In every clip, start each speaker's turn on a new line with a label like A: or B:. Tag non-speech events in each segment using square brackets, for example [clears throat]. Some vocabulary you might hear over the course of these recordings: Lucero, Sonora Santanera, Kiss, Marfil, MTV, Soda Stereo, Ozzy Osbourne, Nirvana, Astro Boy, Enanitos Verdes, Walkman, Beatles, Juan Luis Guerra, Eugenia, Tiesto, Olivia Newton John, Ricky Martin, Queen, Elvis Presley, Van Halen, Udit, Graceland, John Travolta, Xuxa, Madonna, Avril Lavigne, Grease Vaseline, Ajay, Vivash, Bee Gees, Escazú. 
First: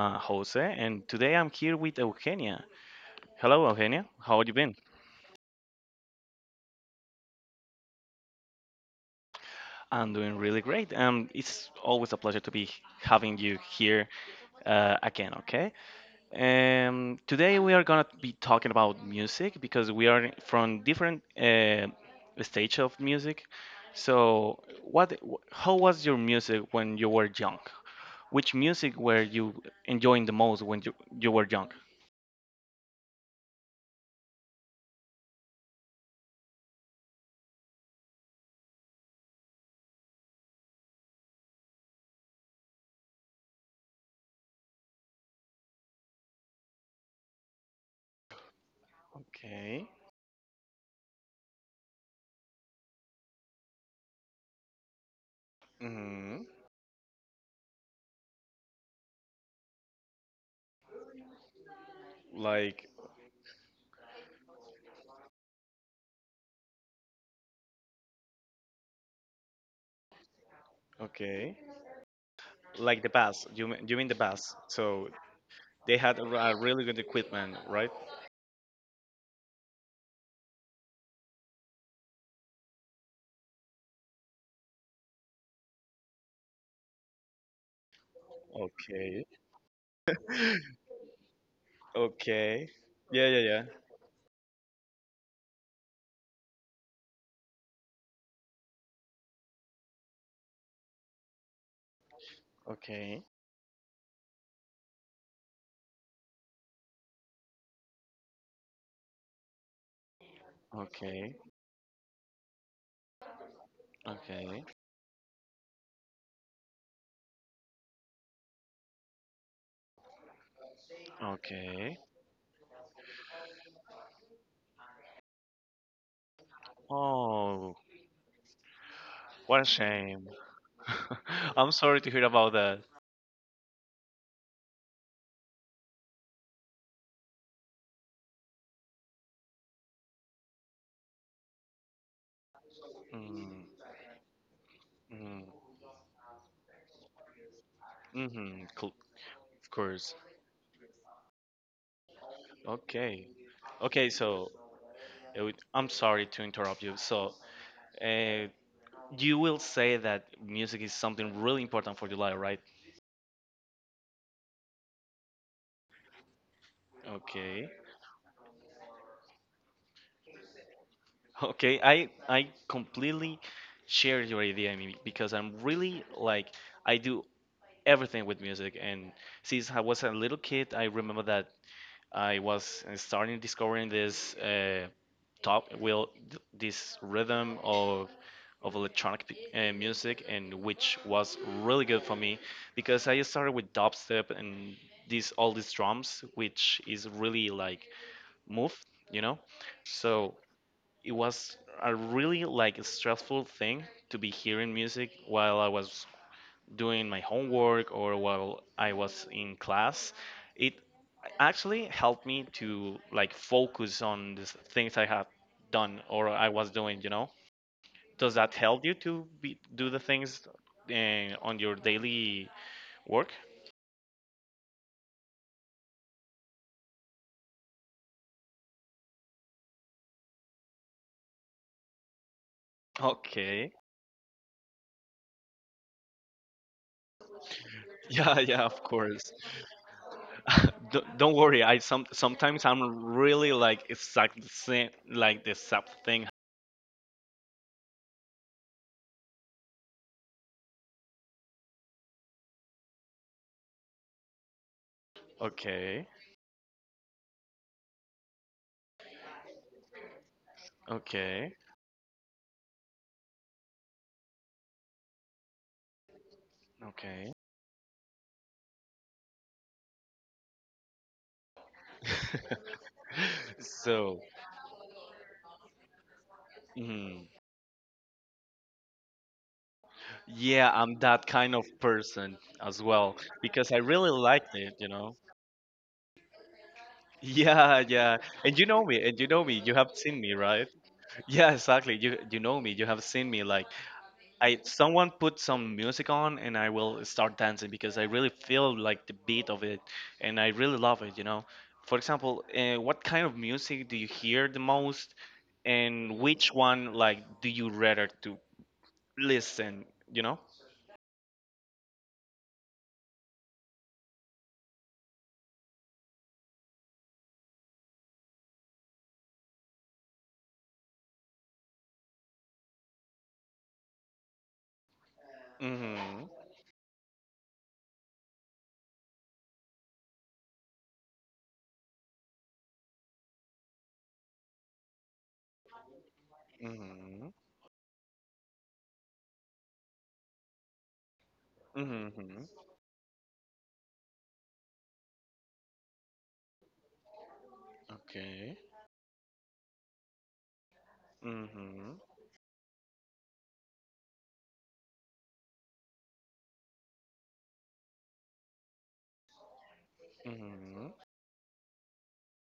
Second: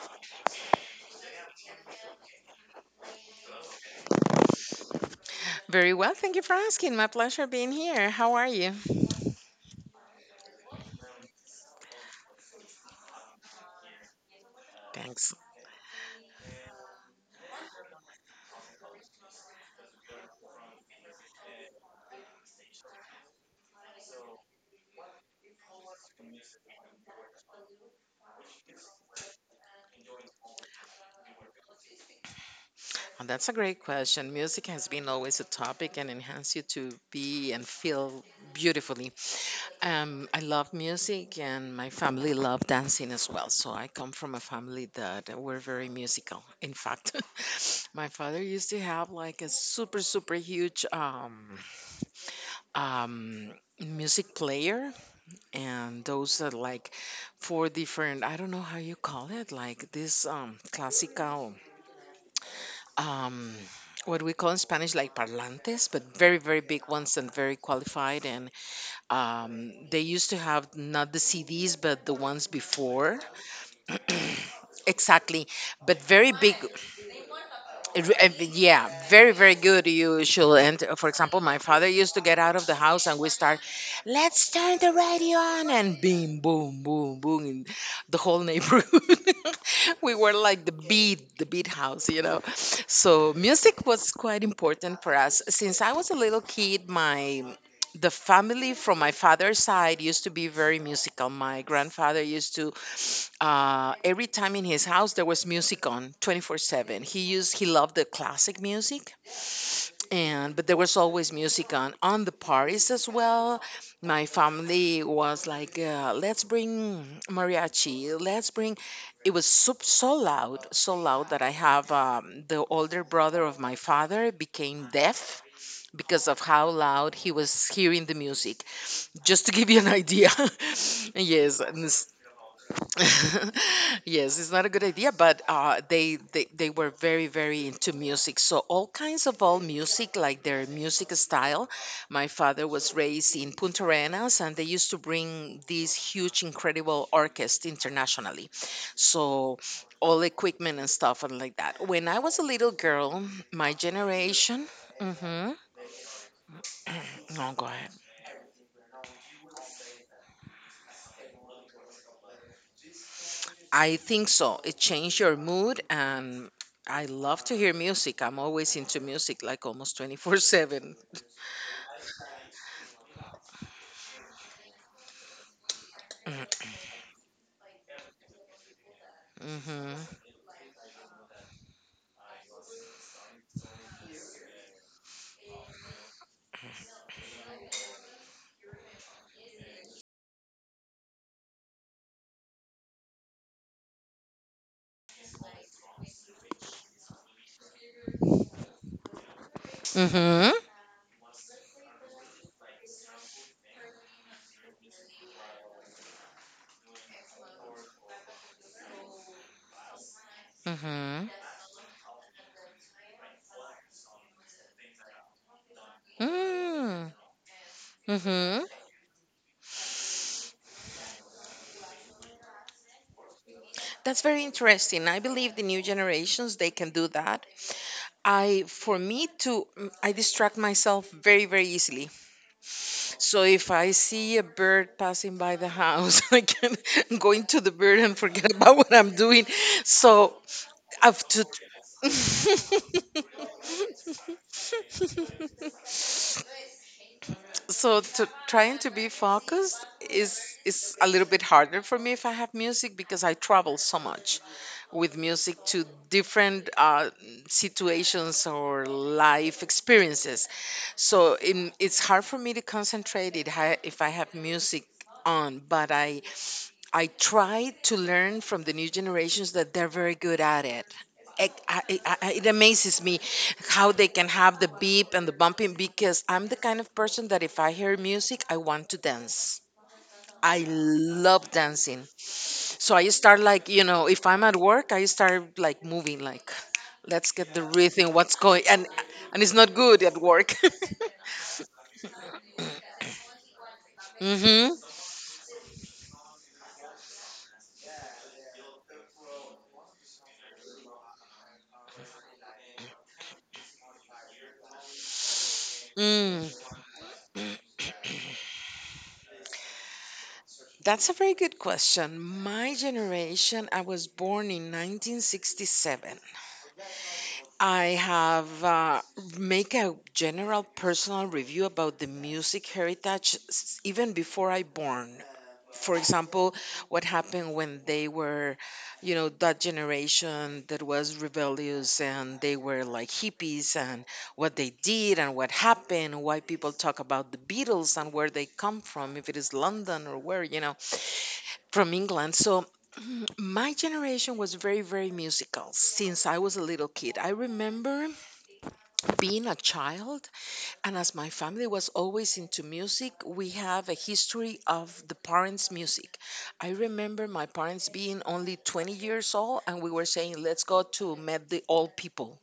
A: Jose, and today I'm here with Eugenia. Hello, Eugenia. How have you been?
B: Very well. Thank you for asking. My pleasure being here. How are you?
A: I'm doing really great. It's always a pleasure to be having you here again.
B: Thanks.
A: Okay. Today we are gonna be talking about music because we are from different stage of music. So, how was your music when you were young? Which music were you enjoying the most when you were young?
B: Well, that's a great question. Music has been always a topic and enhance you to be and feel beautifully. I love music and my family love dancing as well. So I come from a family that were very musical. In fact, [laughs] my father used to have like a
A: Okay.
B: super, super huge um, music player, and those
A: Hmm.
B: are like four different, I don't know how you call it, like this classical
A: Like
B: um what we call in Spanish, like parlantes, but very, very big ones and very qualified. And they used to have not the
A: okay,
B: CDs but the ones
A: like the
B: before.
A: bass. You mean- you
B: [clears throat]
A: mean the bass? So
B: Exactly,
A: they
B: but
A: had a,
B: very
A: r- a
B: big.
A: really good equipment, right?
B: Yeah, very, very good usually. And for example, my father used to get out of the house and we start, let's turn the radio on, and boom boom boom boom in the whole neighborhood.
A: Okay.
B: [laughs] We were like the beat house,
A: Okay. Yeah,
B: so
A: yeah, yeah.
B: music was quite important for us since I was a little kid. My The family from my father's side used to be very musical. My grandfather used to,
A: Okay.
B: every time in his house there was music on 24/7. He loved the classic music, and but there was always
A: Okay.
B: music on the parties as well. My
A: Okay.
B: family was like, let's bring mariachi, let's bring. It was so, so loud that I have
A: Okay.
B: the older brother of my father became deaf because of how loud he was
A: Oh,
B: hearing the music, just to
A: what a
B: give you an idea.
A: shame.
B: [laughs]
A: [laughs]
B: yes
A: I'm
B: and
A: sorry to
B: s-
A: hear about that.
B: [laughs] yes, it's not a good idea, but they were very, very into music. So all kinds of, all music, like their music style. My father was raised in
A: Mm,
B: Punta Arenas, and they used to
A: mm,
B: bring these huge, incredible orchestra internationally.
A: mm-hmm,
B: So
A: of course.
B: all equipment and stuff, and like that when I was a little girl,
A: Okay.
B: my
A: Okay, so
B: generation. Hmm.
A: I'm sorry to interrupt you. So,
B: [clears throat] No, go ahead.
A: uh, you will say that music is something really important for your life, right?
B: I think so. It changed your mood, and I love to
A: Okay.
B: hear music. I'm always into music like almost 24/7.
A: Okay, I completely share your idea, I mean, because I'm really like I do everything with music, and since I was a
B: Mhm.
A: little kid, I remember that I was starting discovering this top will this rhythm of electronic music, and which was really good for me because I started with dubstep and these all these drums, which is really like move, you know. So
B: Mhm.
A: it was a really like stressful thing to be hearing music while I was doing my homework or while I was in class, it
B: Mhm.
A: actually helped me to like focus on the things I had done or I was doing, you
B: Mm.
A: know? Does that
B: Mhm.
A: help you to be, do the things on your daily work?
B: That's very interesting. I believe the new generations, they can do that. I for me to I distract myself very, very easily. So if
A: Okay. [laughs]
B: I see a bird passing by the house, [laughs] I can go into the bird and
A: Yeah,
B: forget
A: yeah,
B: about
A: of
B: what I'm
A: course.
B: doing. So
A: [laughs] Don't
B: I've
A: don't
B: to
A: worry. I sometimes I'm really like exact the same, like the exact thing.
B: [laughs] so to trying to be focused is a little bit harder for me if I have music, because I travel so much with music to
A: Okay,
B: different situations or life experiences.
A: okay,
B: It's hard for me to concentrate, if I have music on. But I
A: okay.
B: try to learn from the new generations that they're very good at it. It amazes me
A: [laughs]
B: how they
A: So,
B: can have the beep and the bumping, because I'm the kind of person that if I hear music, I want to dance. I
A: yeah, I'm that
B: love
A: kind of
B: dancing.
A: person as
B: So I
A: well
B: start like,
A: because I really
B: if I'm
A: like
B: at
A: it, you
B: work, I
A: know. [laughs]
B: start like moving, like, let's get the
A: Yeah,
B: rhythm,
A: yeah.
B: what's
A: And
B: going.
A: you know
B: and
A: me,
B: and it's
A: you
B: not
A: have
B: good at
A: seen me,
B: work.
A: right? [laughs] Yeah, exactly. You know me, you have seen me, like
B: [laughs]
A: I
B: Mm-hmm.
A: someone put some music on and I will start dancing because I really feel like the beat of it and I really love it, you know. For example, what kind of music do you hear the most and
B: Mm.
A: which one like do you rather to listen, you know?
B: That's a very good question. My generation, I was born in 1967. I have make a general personal review about the music heritage, even before I born. For
A: Mhm.
B: example, what happened when they were, that generation that was rebellious and they were like hippies, and what they did and what happened. Why people talk about
A: Mhm.
B: the Beatles and where they come from, if it is London or where, from
A: Mm-hmm.
B: England. So [clears throat] my generation was very, very musical since I was a little kid. I remember
A: Okay.
B: being a child, and as my family was
A: Mm-hmm.
B: always into music, we have a history of the parents music. I remember my parents being only 20 years old, and we were saying let's go
A: Mm-hmm.
B: to meet the old people,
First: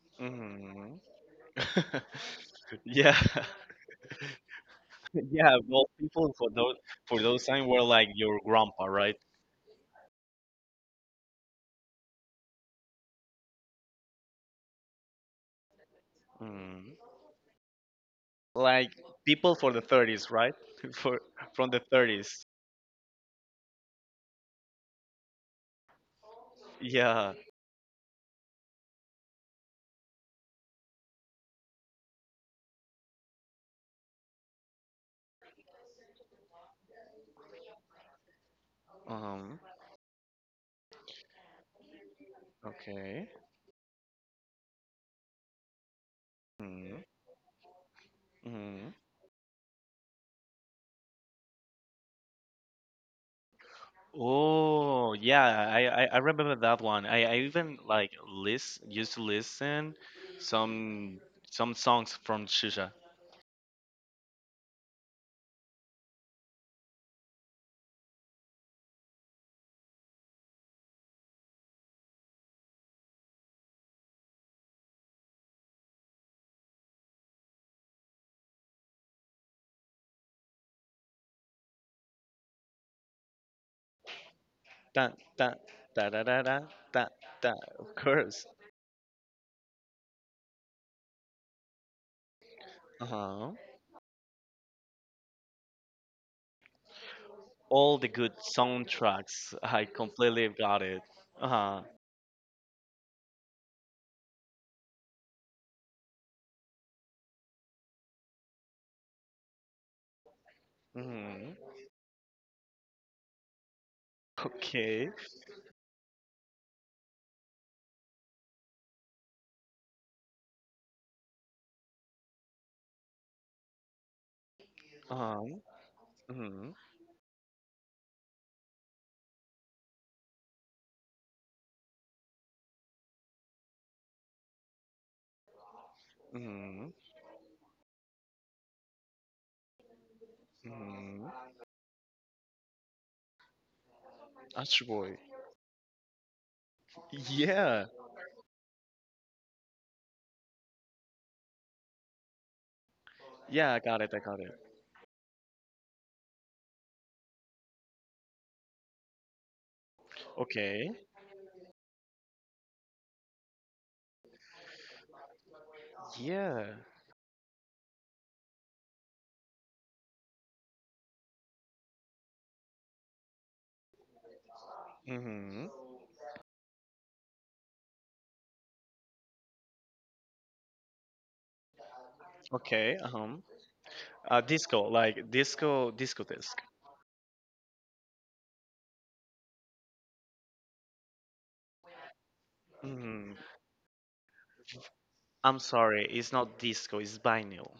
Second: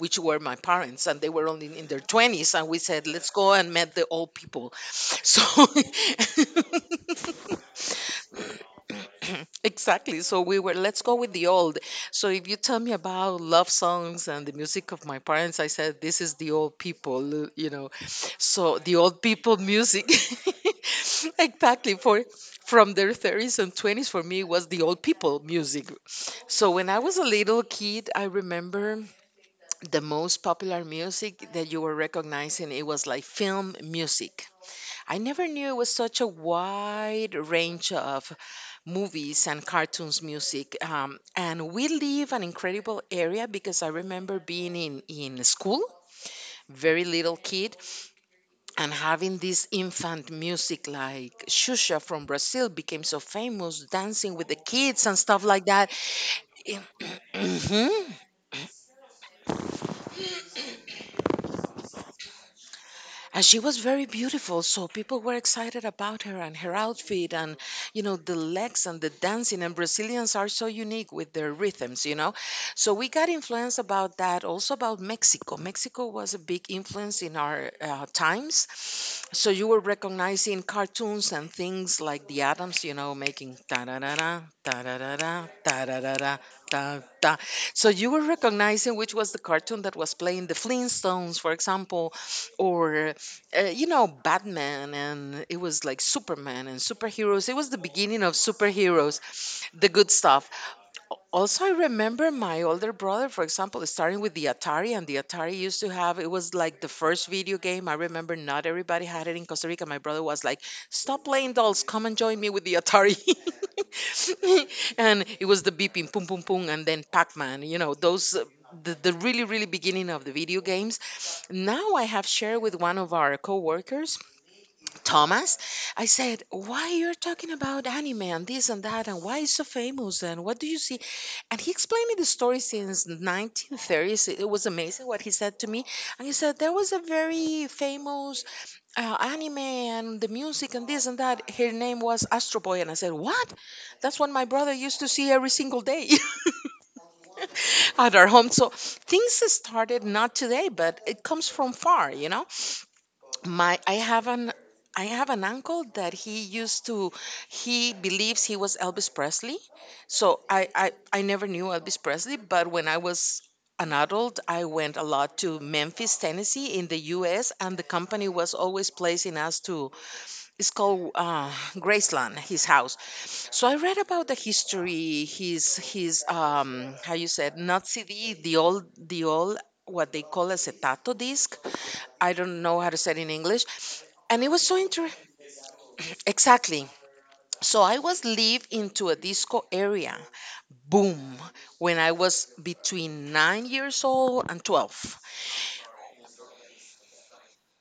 B: which were my
A: Mm-hmm.
B: parents, and they were only in their 20s. And we
A: [laughs]
B: said,
A: Yeah.
B: let's go and
A: [laughs]
B: meet the old people. [laughs]
A: Yeah.
B: So,
A: Well, people for those time were like your grandpa, right?
B: [clears throat] exactly. So we were, let's go with the old. So if you tell me about love songs and the music of my parents, I said, this is the old
A: Mm.
B: people. So
A: Like
B: the old
A: people
B: people
A: for the
B: music.
A: 30s, right? [laughs] For
B: [laughs]
A: From the
B: Exactly. For
A: 30s.
B: from their 30s and 20s for me was the old people music. So when I was a
A: Yeah.
B: little kid, I remember the most popular music that you were recognizing, it was like film music. I never knew it was such a wide range of movies
A: Um.
B: and cartoons music. And we live an incredible
A: Okay.
B: area because I remember being in school,
A: Mm.
B: very little kid, and
A: Mm.
B: having this infant music like Xuxa from Brazil became so famous, dancing with the kids
A: Oh,
B: and stuff
A: yeah.
B: like
A: I,
B: that.
A: I I remember that one. I even like
B: [clears throat]
A: list used to listen some some songs from Shisha.
B: And she was very beautiful, so people were excited about her and her outfit. And the legs and the dancing, and Brazilians are so unique with their rhythms. So we got influence about that, also about Mexico. Mexico was a big influence in our times. So you were recognizing cartoons and things like the Adams, making ta da da da ta da da
A: Dun,
B: da
A: dun,
B: ta da
A: da
B: da
A: da
B: da
A: da da
B: ta
A: da
B: ta.
A: da.
B: So
A: Of
B: you were
A: course.
B: recognizing which was the cartoon that was playing, the Flintstones for example.
A: Uh
B: Or
A: huh.
B: Batman. And it was like Superman and superheroes. It was the
A: All the
B: beginning of
A: good
B: superheroes,
A: soundtracks. I
B: the good stuff.
A: completely got it. Uh
B: Also I
A: huh.
B: remember my older brother, for example, starting with the Atari. And the Atari used to have, it was like the first video game. I remember not everybody had it in Costa Rica. My brother was like, stop playing
A: Mm-hmm.
B: dolls, come and join me with the Atari. [laughs]
A: Okay.
B: And it was the beeping pum pum pum. And then Pac-Man, those the really, really beginning of the video games. Now I have shared with one of our coworkers, Thomas.
A: Um.
B: I said,
A: Mm-hmm.
B: why you're talking about anime and this and that and why it's so famous and what do you see? And he explained me the story since 1930s. It was amazing what he said to me. And he said there
A: Mm-hmm.
B: was a very famous anime and the music and this and
A: Mm-hmm.
B: that. Her name was Astro Boy. And I said, what? That's what my brother
A: Astro
B: used to
A: Boy.
B: see every single day. [laughs]
A: Yeah.
B: [laughs] At our home. So things started not today, but it comes from far,
A: Yeah.
B: my
A: I
B: i
A: got it. I
B: have
A: got
B: an
A: it.
B: i have an uncle that he used to he believes he was Elvis Presley. So i i,
A: Okay.
B: I never knew Elvis Presley. But when I was an adult, I went a lot to Memphis,
A: Yeah.
B: Tennessee, in the US. And the company was always placing us to, it's called Graceland, his house. So I read about the history,
A: Mm-hmm.
B: his how you said, not CD, the old what they call acetato disc. I don't know how to
A: Okay.
B: say it in English, and it was so
A: Disco.
B: interesting.
A: Like disco. Disco disc.
B: Exactly. So I was live into a disco area. Boom, when I was between
A: Mm-hmm.
B: 9 years old and 12.
A: I'm sorry. It's not disco. It's vinyl.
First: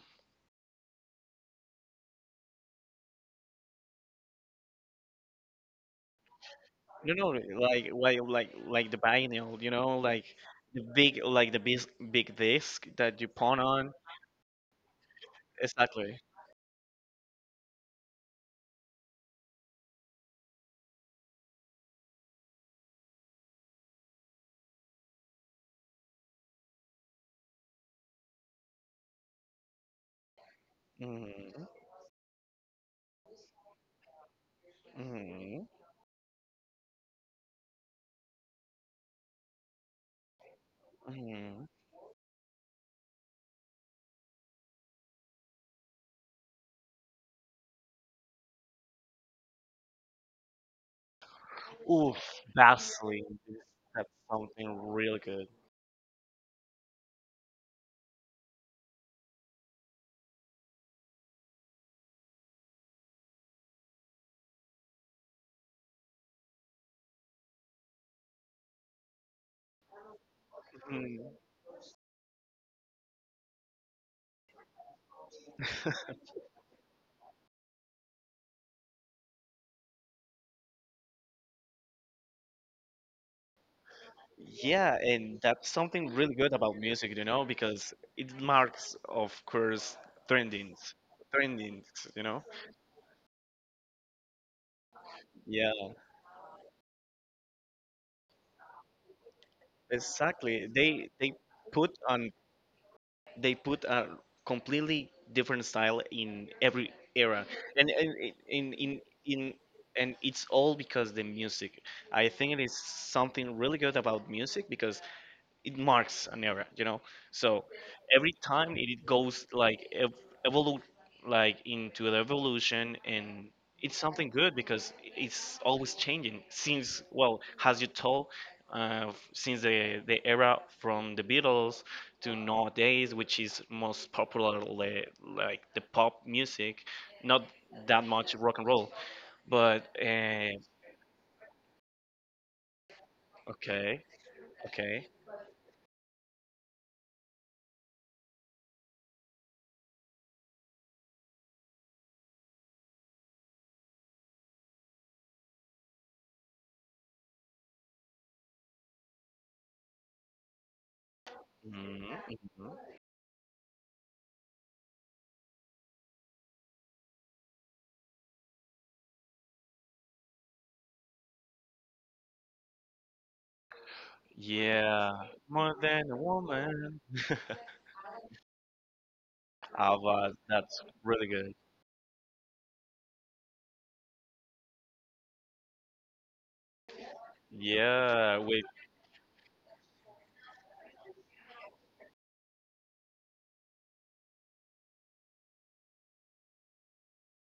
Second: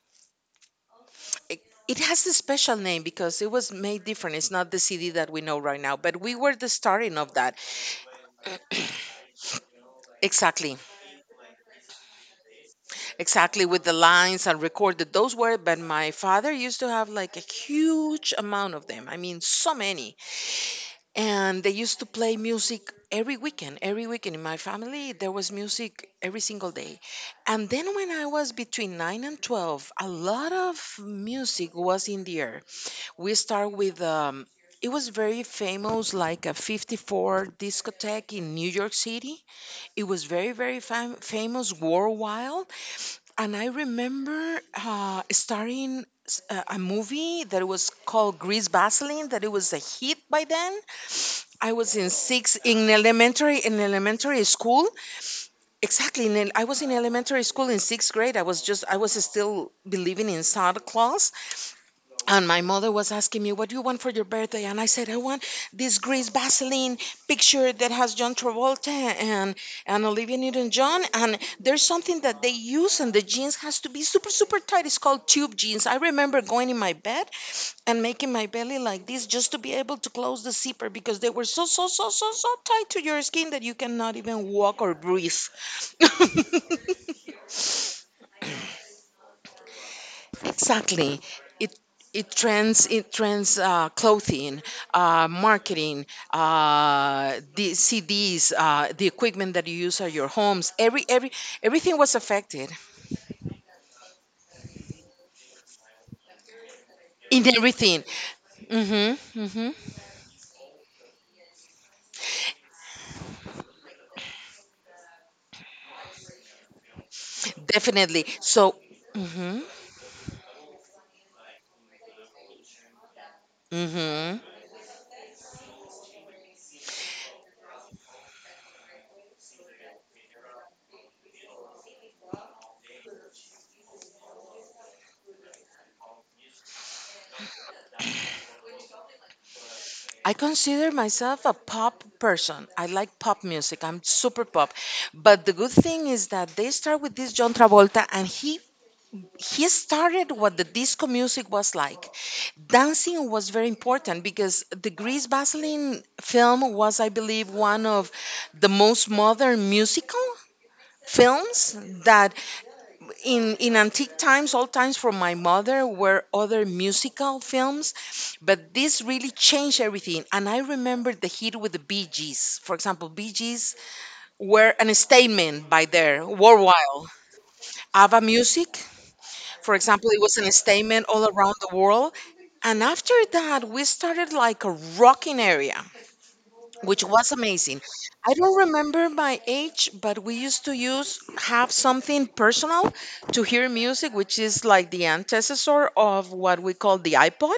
B: It, it has a special name because it was made different. It's not the CD that we know right now, but we were the
A: No,
B: starting
A: no,
B: of that.
A: like
B: [clears throat]
A: the vinyl, you know, like
B: Exactly.
A: the big, like the big big disc that you pawn
B: Exactly, with
A: on.
B: the lines and recorded, those were. But my
A: Exactly.
B: father used to have like a huge amount of them, I mean, so many. And they used to play music every weekend. Every weekend in my family there was music every single day. And then when I was between 9 and 12, a lot of
A: Mm-hmm,
B: music was in the air. We start with it was very
A: mm-hmm,
B: famous like a 54 discotheque in New York City. It was very, very
A: mm-hmm.
B: famous worldwide. And I remember a movie that was called Grease Vaseline, that it was a hit by then. I was in
A: Oof,
B: sixth,
A: Vaseline.
B: in
A: That's
B: elementary
A: something
B: school.
A: really good.
B: Exactly, I was in elementary school in sixth grade. I was still believing in Santa Claus, and my mother was asking me, what do you want for your birthday? And I said, I want this Grease Vaseline picture that has John Travolta and Olivia Newton John.
A: Mhm.
B: And there's something that they use, and the jeans has to be super, super tight. It's called tube jeans. I remember going in my bed and making my belly like this just to be able to close the zipper because they were so, so, so, so, so tight to your skin that you cannot even walk or
A: Yeah,
B: breathe. [laughs]
A: and that's something really good about music, you know, because it marks, of course, trendings,
B: Exactly. It
A: trendings, you
B: it
A: know.
B: trends clothing,
A: Yeah,
B: marketing, the CDs, the equipment that you use at your
A: exactly.
B: homes. Every
A: They
B: every
A: they put
B: everything was
A: on
B: affected
A: they put a completely different style in every era,
B: in
A: and,
B: everything.
A: and it-
B: Mhm.
A: in
B: Mhm.
A: and it's all because the music. I think it is something really good about music because it marks an era, you know. So
B: Definitely.
A: every
B: So.
A: time it goes
B: Mhm.
A: like evolute, like into the evolution, and it's something
B: Mhm.
A: good because it's always changing. Since well, as you told, since the era from the Beatles to nowadays, which is most popular like the pop music, not that much rock and roll, but
B: I consider myself a pop person. I like pop music. I'm
A: okay,
B: super pop.
A: okay.
B: But the good thing is that they start with this John Travolta, and he started what the disco music was like. Dancing was very important because the Grease Vaseline film was, I believe, one of the most modern musical films
A: Mhm,
B: that
A: mhm.
B: in antique times, old times from my mother, were other musical films. But this really changed everything, and I remember the hit with the Bee Gees. For example, Bee Gees were an
A: Yeah,
B: statement
A: more
B: by
A: than a
B: their worldwide
A: woman.
B: ava music. For
A: Ah,
B: example, it
A: but
B: was an
A: that's
B: statement
A: really
B: all around
A: good.
B: the world. And after that, we started like a rocking area, which was amazing. I
A: Yeah,
B: don't
A: with
B: remember my age, but we used to use have something personal to hear music, which is like the antecessor of what we call the iPod,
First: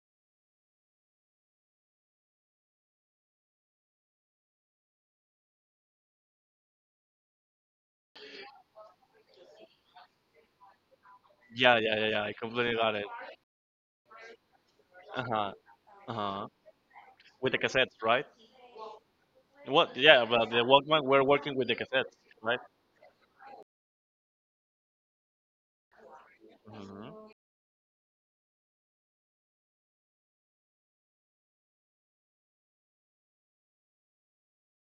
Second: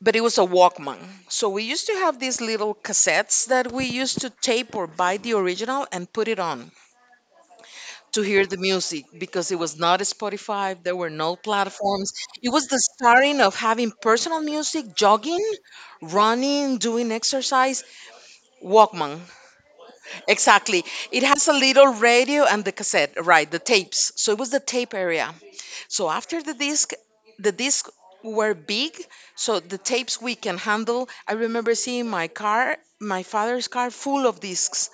B: but it was a Walkman. So we used to have these little cassettes that we used to tape or buy the original and put it on to hear the music because it was not Spotify. There were no
A: yeah, yeah, yeah,
B: platforms.
A: yeah. I
B: It was
A: completely
B: the
A: got it.
B: starting of having personal music,
A: Uh
B: jogging,
A: huh. Uh huh.
B: running, doing
A: With the
B: exercise.
A: cassettes, right?
B: Walkman.
A: What? Yeah, but the
B: Exactly.
A: Walkman.
B: It
A: We're
B: has a
A: working with the
B: little
A: cassettes,
B: radio
A: right?
B: and the cassette, right? The tapes. So it was the tape area. So after
A: Hmm.
B: the disc were big, so the tapes we can handle. I remember seeing my father's car full of discs.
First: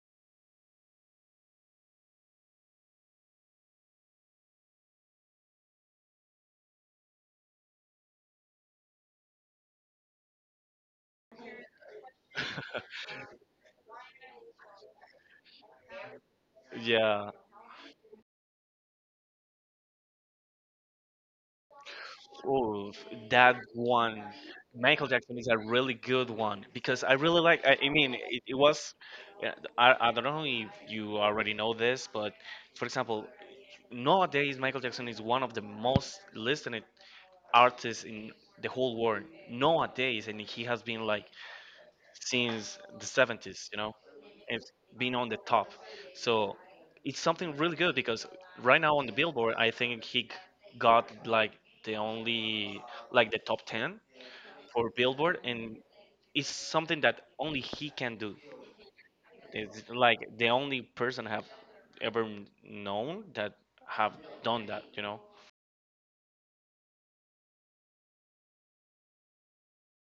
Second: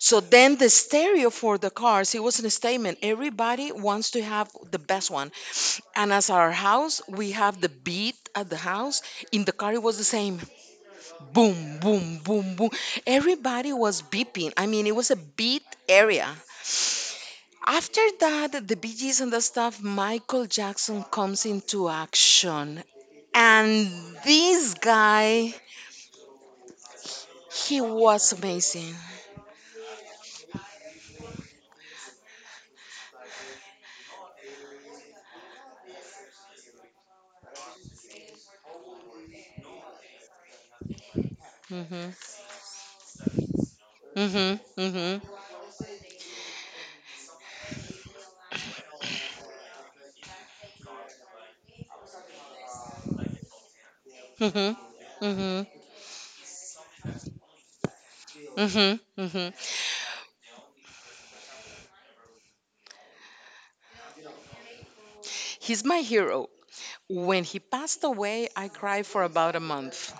B: So then the stereo for the cars, it was a statement. Everybody wants to have the best one. And as our house, we have the beat at the house. In the car, it was the same. Boom, boom, boom, boom. Everybody was beeping. I mean, it was a beat area.
A: Yeah.
B: After that, the Bee Gees and the stuff, Michael Jackson comes into action.
A: Oh, that
B: And
A: one.
B: this
A: Michael Jackson is
B: guy,
A: a really good one because I really like. I,
B: he
A: I mean,
B: was
A: it was.
B: amazing.
A: Yeah, I don't know if you already know this, but for example, nowadays Michael Jackson is one of the most listened artists in the whole world nowadays, and he has been like
B: Hmm.
A: since the 70s, you know,
B: Hmm.
A: and been on the
B: Hmm.
A: top. So it's something really good because right now on the Billboard, I think he got like the only, like the top 10
B: Mm-hmm.
A: for Billboard,
B: Mm-hmm.
A: and it's something that only he can do.
B: Mm-hmm. Mm-hmm.
A: It's like the only person have ever known that have done that, you know.
B: He's my hero. When he passed away, I cried for about a month.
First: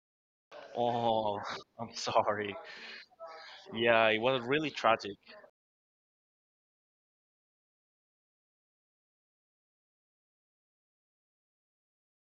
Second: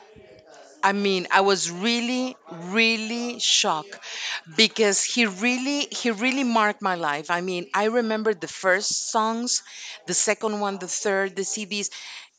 B: I mean,
A: Oh,
B: I was
A: [laughs] I'm
B: really,
A: sorry.
B: really shocked
A: Yeah, it was really
B: because
A: tragic.
B: he really marked my life. I mean, I remember the first songs, the second one, the third, the CDs.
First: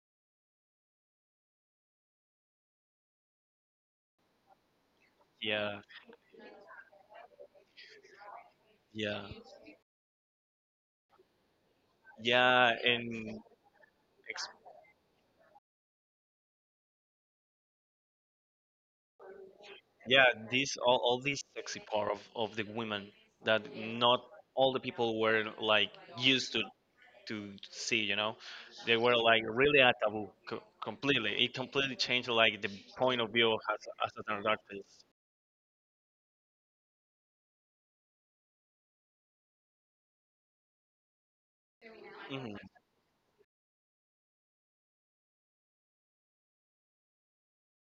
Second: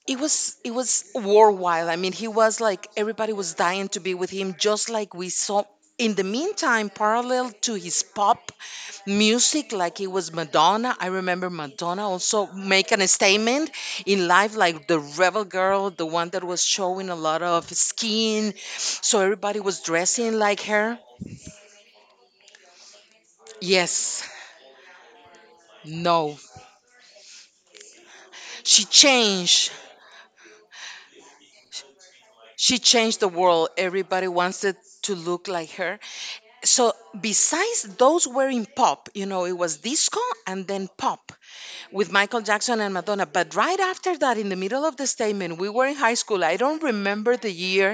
B: It was worldwide. I mean, he was like everybody was dying to be with him, just like we saw.
A: Yeah,
B: In the meantime, parallel to his pop
A: yeah,
B: music, like he was Madonna. I remember Madonna also
A: yeah,
B: making a
A: and
B: statement in
A: ex-
B: life, like the rebel girl, the one that was showing a lot of skin. So everybody was
A: yeah,
B: dressing like
A: these all,
B: her.
A: these sexy part of the women that not
B: Yes,
A: all the people were like
B: no.
A: used to see, you know.
B: She
A: They were like
B: changed.
A: really a taboo completely. It completely changed like the
B: She changed
A: point
B: the
A: of view of
B: world.
A: as
B: Everybody
A: an
B: wants it
A: artist.
B: to look like her. So besides those were in pop, you know, it was disco and then pop with Michael Jackson
A: Mm-hmm.
B: and Madonna. But right after that, in the middle of the statement, we were in high school. I don't remember the year.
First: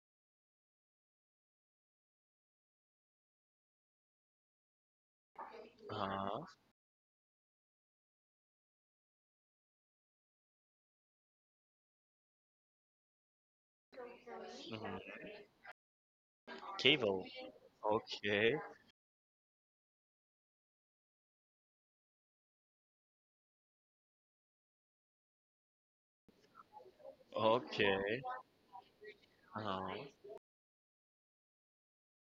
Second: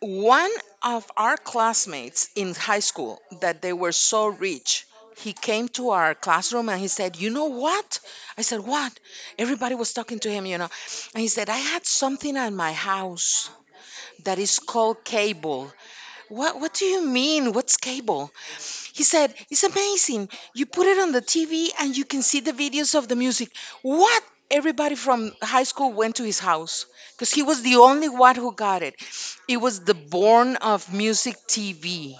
B: One of our classmates in high school that they were so rich, he came to our
A: Uh-huh.
B: classroom and he said, "You know what?" I said, "What?" Everybody was talking to him, you know. And he said, "I had something at my house that is called
A: Hmm.
B: cable." What? What do you
A: Cable.
B: mean? What's cable?
A: Okay.
B: He said, "It's amazing. You put it on the TV and you can see the videos of the music." What? Everybody from high school went to his house because he was the
A: Okay.
B: only one who got it. It was
A: Uh-huh.
B: the born of music TV,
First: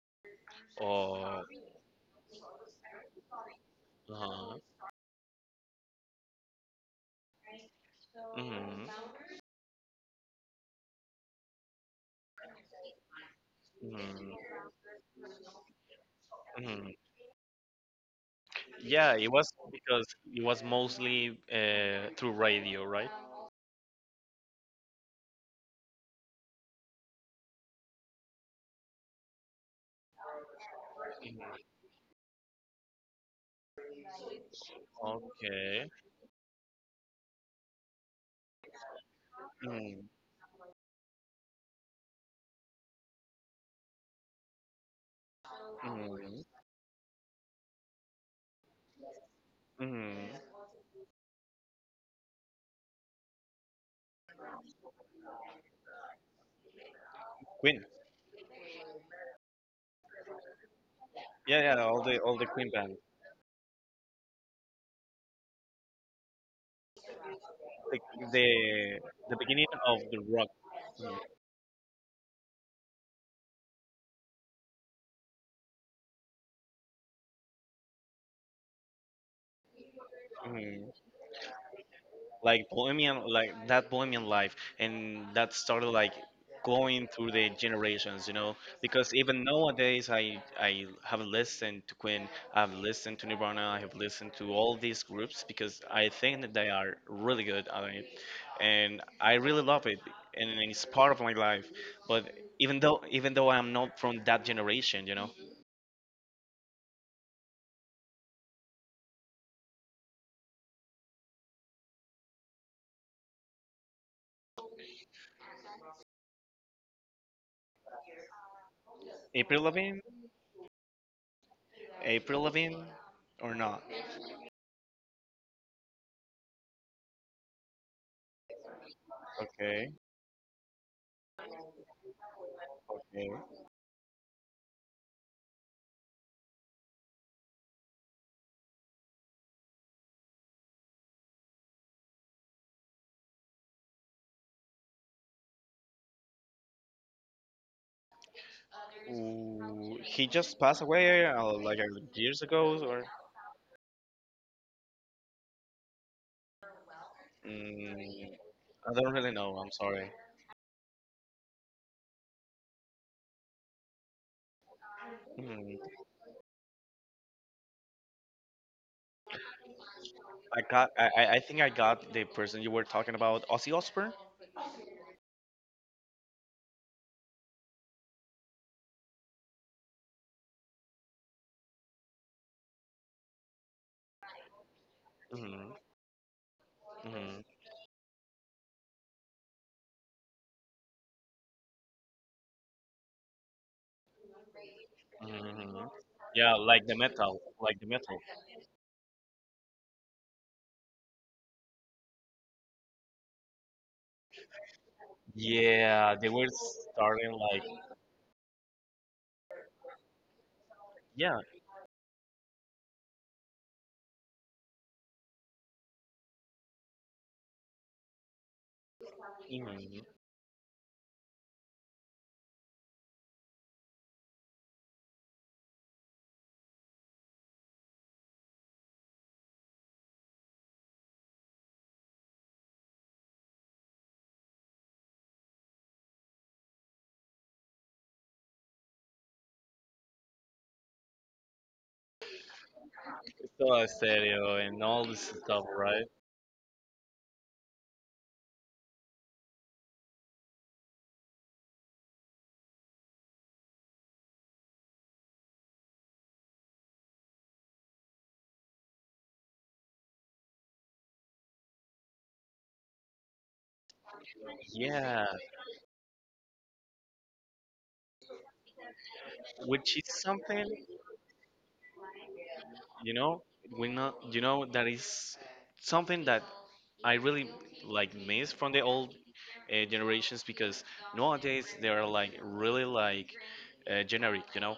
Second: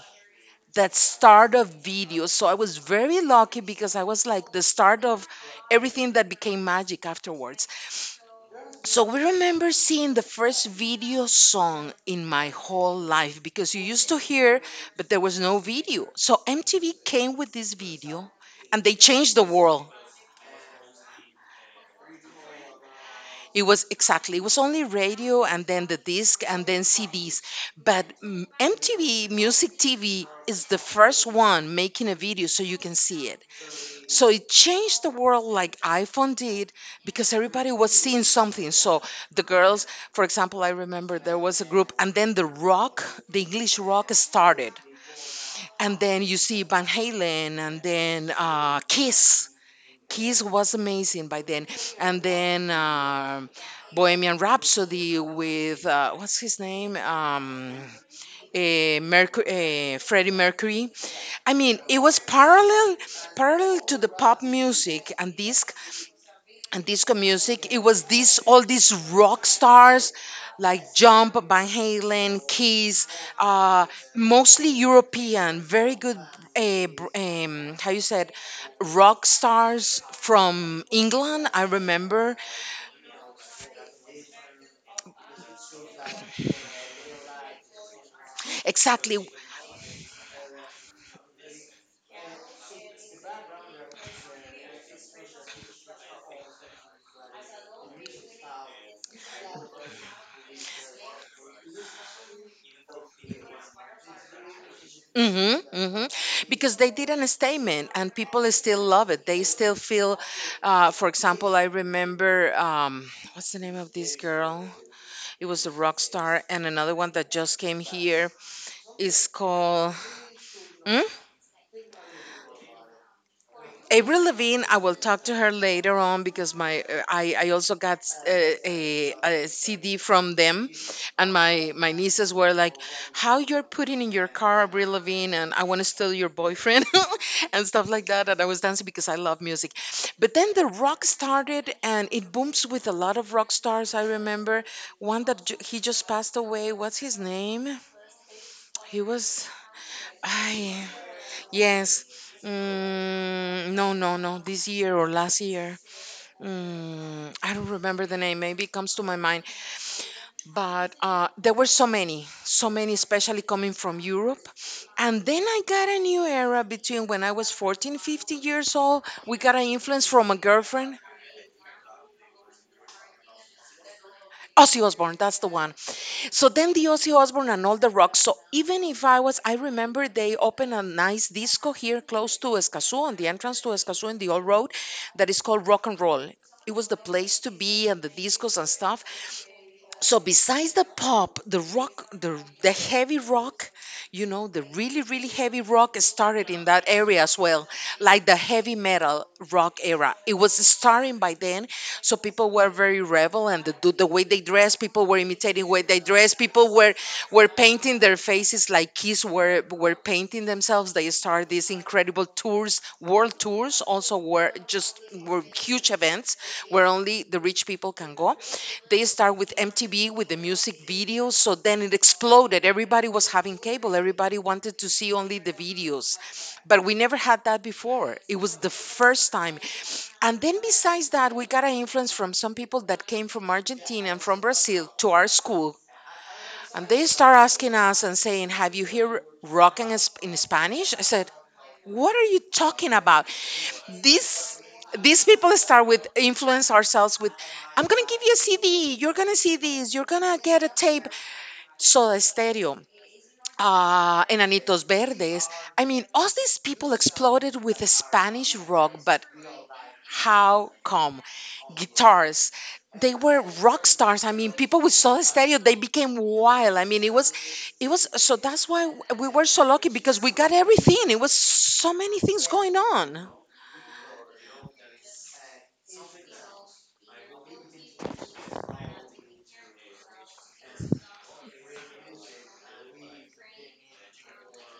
B: that
A: Oh.
B: start of video. So I was very lucky because I was like
A: Uh-huh.
B: the start of everything that became magic afterwards.
A: Hmm.
B: So we remember seeing the first video song in my whole life because you used to hear, but there was no video. So
A: Hmm.
B: MTV came with this video and they
A: Yeah, it
B: changed the
A: was
B: world.
A: because it was mostly through radio, right?
B: It was exactly, it was only radio and then the disc and then CDs. But MTV Music TV is the first one making a video so you can see it. So it changed the world like
A: Okay.
B: iPhone did because everybody was seeing something. So the girls,
A: Mm,
B: for example, I remember there was a group, and then the rock, the English rock started. And then you
A: mm,
B: see Van Halen, and then Kiss. Kiss
A: mm.
B: was amazing by then. And then Bohemian Rhapsody with, what's his name?
A: Queen.
B: Mercury, Freddie Mercury. I
A: Yeah,
B: mean,
A: yeah,
B: it
A: all the
B: was
A: all the Queen band.
B: parallel to the pop music and disco music. It
A: The
B: was this
A: the,
B: all these
A: the
B: rock
A: beginning of
B: stars
A: the rock.
B: like Jump, Van Halen, Kiss, uh, mostly European, very good. How you said rock stars
A: Mm,
B: from
A: mm.
B: England? I remember
A: Like bohemian, like that bohemian life, and that started like going through the generations, you know, because
B: exactly.
A: even nowadays I have listened to Queen. I've listened to Nirvana, I have listened to all these groups because I think that they are really good. And I really love it and it's part of my life. But even though I'm not from that generation, you know.
B: Hmm. Hmm. Because they did an statement and people still love it. They still feel, for example, I remember, what's the name of this girl? It was a rock star, and another one that just came here is
A: april
B: called.
A: Lavigne,
B: Hmm?
A: april Lavigne, or not
B: Avril Lavigne, I will talk to her later on because my I also got uh, a
A: okay,
B: CD from them, and my nieces were like,
A: okay.
B: "How you're putting in your car Avril Lavigne and I want to steal your boyfriend [laughs] and stuff like that." And I was dancing because I love music. But then the rock started and it booms with a lot of rock stars. I remember one that he just passed away. What's his name? He was.
A: Ooh, he just passed
B: I
A: away like
B: Yes.
A: years ago, or
B: Mm, no, no, no. This year or last year. I don't remember the
A: mm,
B: name. Maybe it
A: I
B: comes to
A: don't
B: my
A: really
B: mind.
A: know. I'm sorry.
B: But there were so many, so many, especially coming from Europe. And then I got
A: Mhm.
B: a new era between when I was 14, 15 years old. We got an influence from a
A: I got.
B: girlfriend.
A: I think I got the person you were talking about, Ozzy Osbourne.
B: Ozzy Osbourne, that's the one. So then the Ozzy Osbourne and all the rock. So even if I was, I remember they opened a nice disco here close to Escazú, on the entrance to Escazú in the old road, that is called
A: Hmm.
B: Rock and Roll. It was the place
A: Hmm.
B: to be and the discos and stuff. So besides the pop, the rock, the heavy rock, the really really heavy
A: Hmm.
B: rock started
A: Yeah,
B: in that
A: like the
B: area
A: metal,
B: as well,
A: like the metal.
B: like the heavy metal rock era. It was starting by then, so people were very rebel and the way they dress, people were imitating way they
A: Yeah, they
B: dress.
A: were
B: People were
A: starting
B: were
A: like,
B: painting their faces like kids were painting themselves. They
A: yeah,
B: started these incredible tours, world tours. Also were huge events where only the rich people can go. They start with
A: hmm,
B: MTV with the music videos, so then it exploded. Everybody was having cable. Everybody wanted to see only the videos. But we never had that before. It was the first time. And then besides that, we got an influence from some people that came from Argentina and from Brazil to our school. And they start asking us and saying, "Have you heard rock in, in Spanish?" I said, "What are you talking about?"
A: so stereo
B: These
A: and all
B: these
A: this
B: people
A: stuff,
B: start with
A: right?
B: influence ourselves with, "I'm gonna give you a CD, you're gonna see this, you're gonna get a tape, Soda Stereo, Enanitos Verdes." I mean, all these people exploded with Spanish rock, but how come? Guitars. They were rock stars. I mean, people with Soda
A: Yeah,
B: Stereo, they became wild. I mean, so that's why we were so lucky
A: which
B: because
A: is
B: we got
A: something.
B: everything. It was so many things going
A: You
B: on.
A: know, we know. You know that is something that I really like miss from the old generations because nowadays they are like really like generic. You know,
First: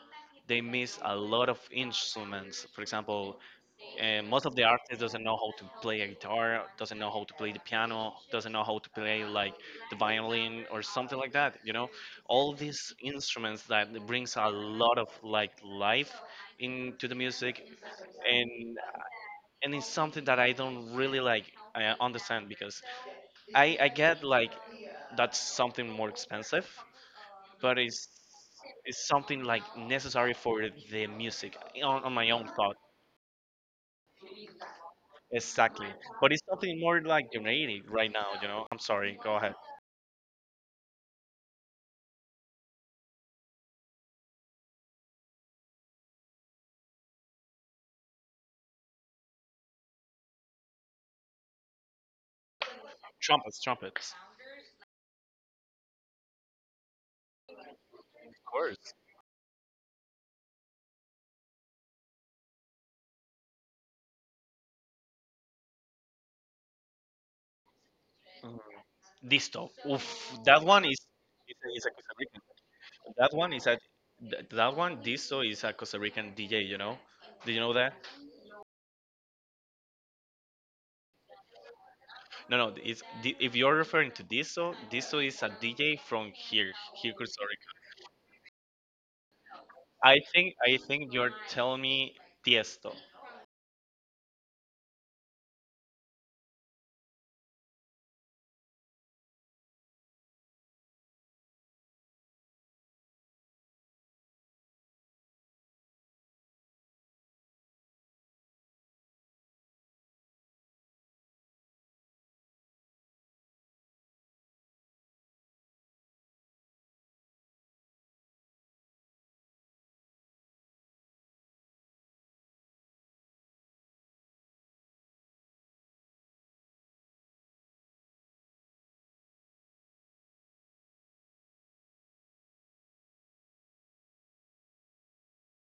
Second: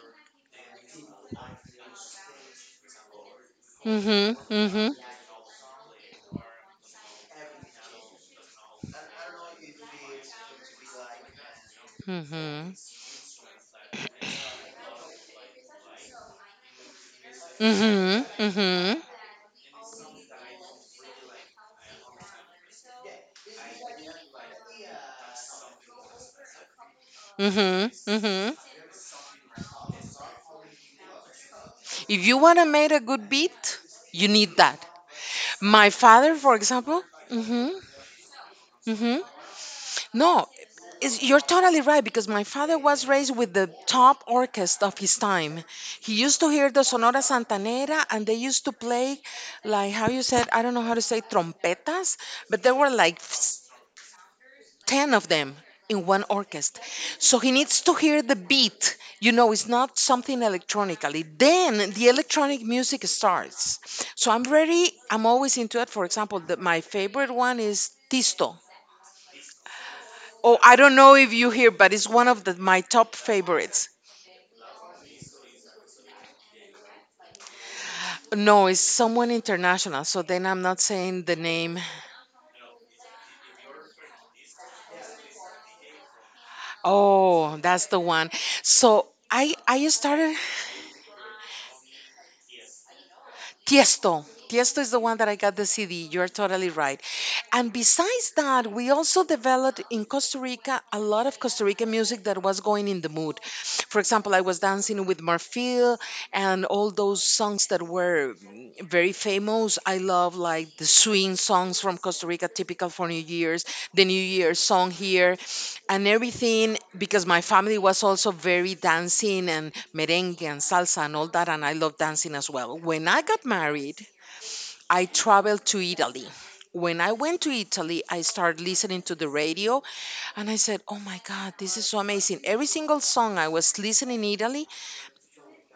A: they miss a lot of instruments. For example,
B: Mhm.
A: and most of the
B: Mhm.
A: artists doesn't know how to play a guitar, doesn't know how to play the piano, doesn't know how to play like the violin or something like that, you know, all
B: Mhm.
A: these instruments that brings a lot of like life into the music.
B: Mhm.
A: and
B: Mhm.
A: and it's something that I don't really like understand because I get like that's something more expensive, but
B: Mhm.
A: it's
B: Mhm.
A: it's something like necessary for the music, on
B: If
A: my
B: you
A: own
B: wanna
A: thought.
B: make a good beat, you need that.
A: Exactly.
B: My
A: But
B: father,
A: it's
B: for
A: something more
B: example.
A: like
B: Mhm.
A: generic right now, you know? I'm sorry,
B: Mhm.
A: go ahead.
B: No, is you're totally right because my father was raised with the top orchestra of his time. He used to hear the Sonora Santanera and they used to play, like, how you said, I don't know how to say trompetas, but they were like
A: Trumpets, trumpets.
B: 10 of them in one orchestra. So he needs to hear the
A: Of course.
B: beat. You know, it's not something electronically. Then the electronic music starts. So I'm always into it. For example, my favorite one is Tisto.
A: Mm. Disto. Oof.
B: Oh,
A: That
B: I
A: one
B: don't
A: is
B: know if you
A: is a,
B: hear,
A: is a
B: but it's
A: Costa
B: one
A: Rican.
B: of my top
A: That one is a
B: favorites.
A: that one Disto is a Costa Rican DJ, you know? Do you know that?
B: No, it's someone international. So then I'm not saying the name.
A: No, no, it's if you're referring to Disto, Disto is a DJ from here Costa
B: Oh,
A: Rica.
B: that's the one. So I
A: I
B: started.
A: think I think you're telling me Tiesto.
B: Tiesto. Tiesto is the one that I got the CD. You're totally right. And besides that, we also developed in Costa Rica a lot of Costa Rican music that was going in the mood. For example, I was dancing with Marfil and all those songs that were very famous. I love like the swing songs from Costa Rica, typical for New Year's, the New Year's song here, and everything, because my family was also very dancing and merengue and salsa and all that. And I love dancing as well. When I got married, I traveled to Italy. When I went to Italy, I started listening to the radio, and I said, oh my god, this is so amazing. Every single song I was listening in Italy,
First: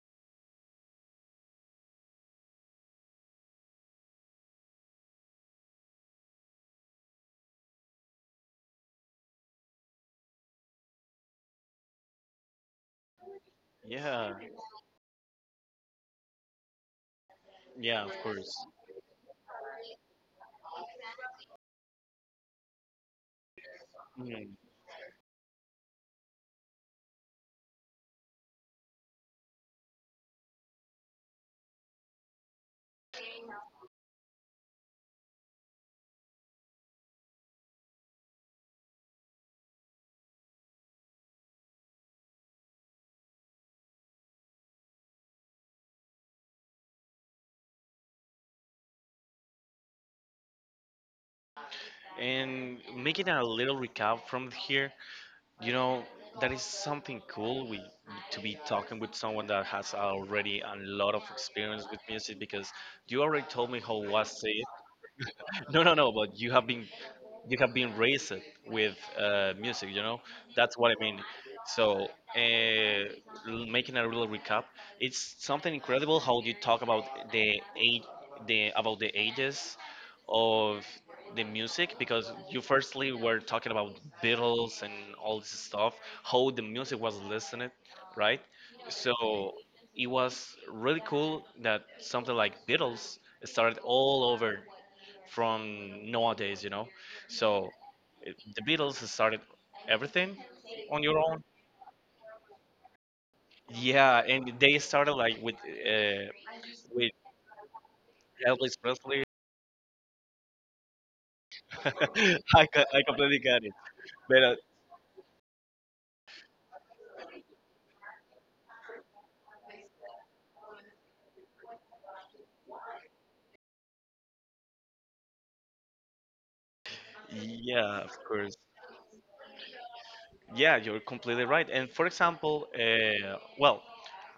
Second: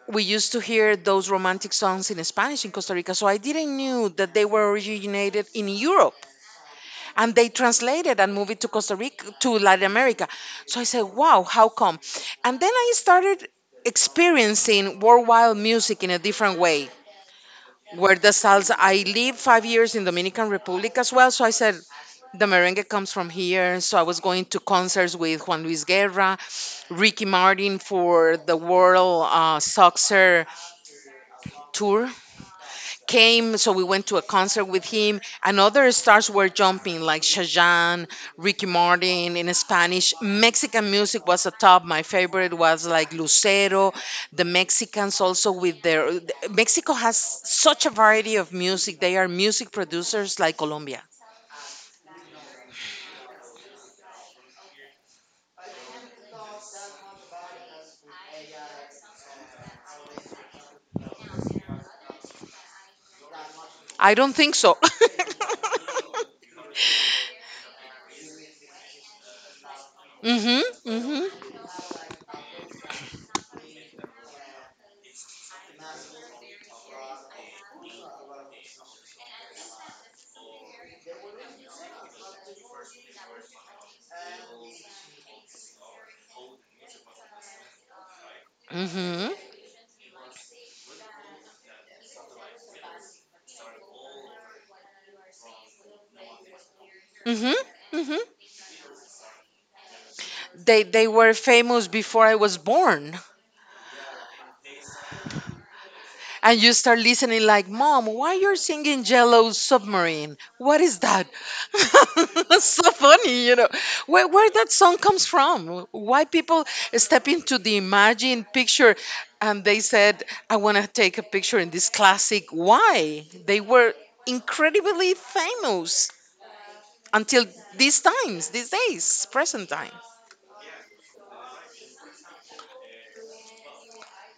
B: we used to hear those romantic songs in Spanish in Costa Rica, so I didn't knew that they were originated in Europe, and they translated and moved it to Costa Rica to Latin America. So I said, "Wow, how come?" And then I started
A: Yeah.
B: experiencing worldwide music in a different way.
A: Yeah, of
B: Where the
A: course.
B: salsa, I lived 5 years in Dominican Republic as well, so I said the merengue comes from here. So I was going
A: Mm.
B: to concerts with Juan Luis Guerra, Ricky Martin for the World, Soccer tour came, so we went to a concert with him, and other stars were jumping like Shajan, Ricky Martin. In Spanish Mexican music was a top, my favorite was like Lucero. The Mexicans also with their, Mexico has such a variety of music. They are music producers like Colombia.
A: And making a little recap from here, you know, that is something cool we to be talking with someone that has already a lot of experience with music because you already told me how
B: I don't
A: was
B: think
A: it.
B: so. [laughs]
A: No, no, no. But you have been raised with music. You know
B: Mhm.
A: that's what I mean.
B: Mhm.
A: So uh, making a little recap, it's something incredible how you talk about the age, the about the ages of the music because you firstly were talking about Beatles and all this stuff, how the music was listened, right? So
B: Mhm.
A: it was really cool that something like Beatles started all over from nowadays, you know. So
B: Mhm. Mhm.
A: the Beatles started everything
B: they
A: on
B: they
A: your
B: were
A: own.
B: famous before I was born.
A: Yeah, and they started like
B: And you start
A: with
B: listening like, Mom, why you're
A: Elvis
B: singing
A: Presley.
B: Yellow Submarine? What is that?
A: [laughs]
B: [laughs] That's so
A: I completely
B: funny, you
A: got
B: know.
A: it.
B: Where,
A: But
B: where that song comes from? Why people step into the imagine picture, and they said, I want to take a picture in this classic. Why? They were incredibly famous until these
A: yeah, of
B: times,
A: course.
B: these days, present time.
A: Yeah, you're completely right. And for example, well,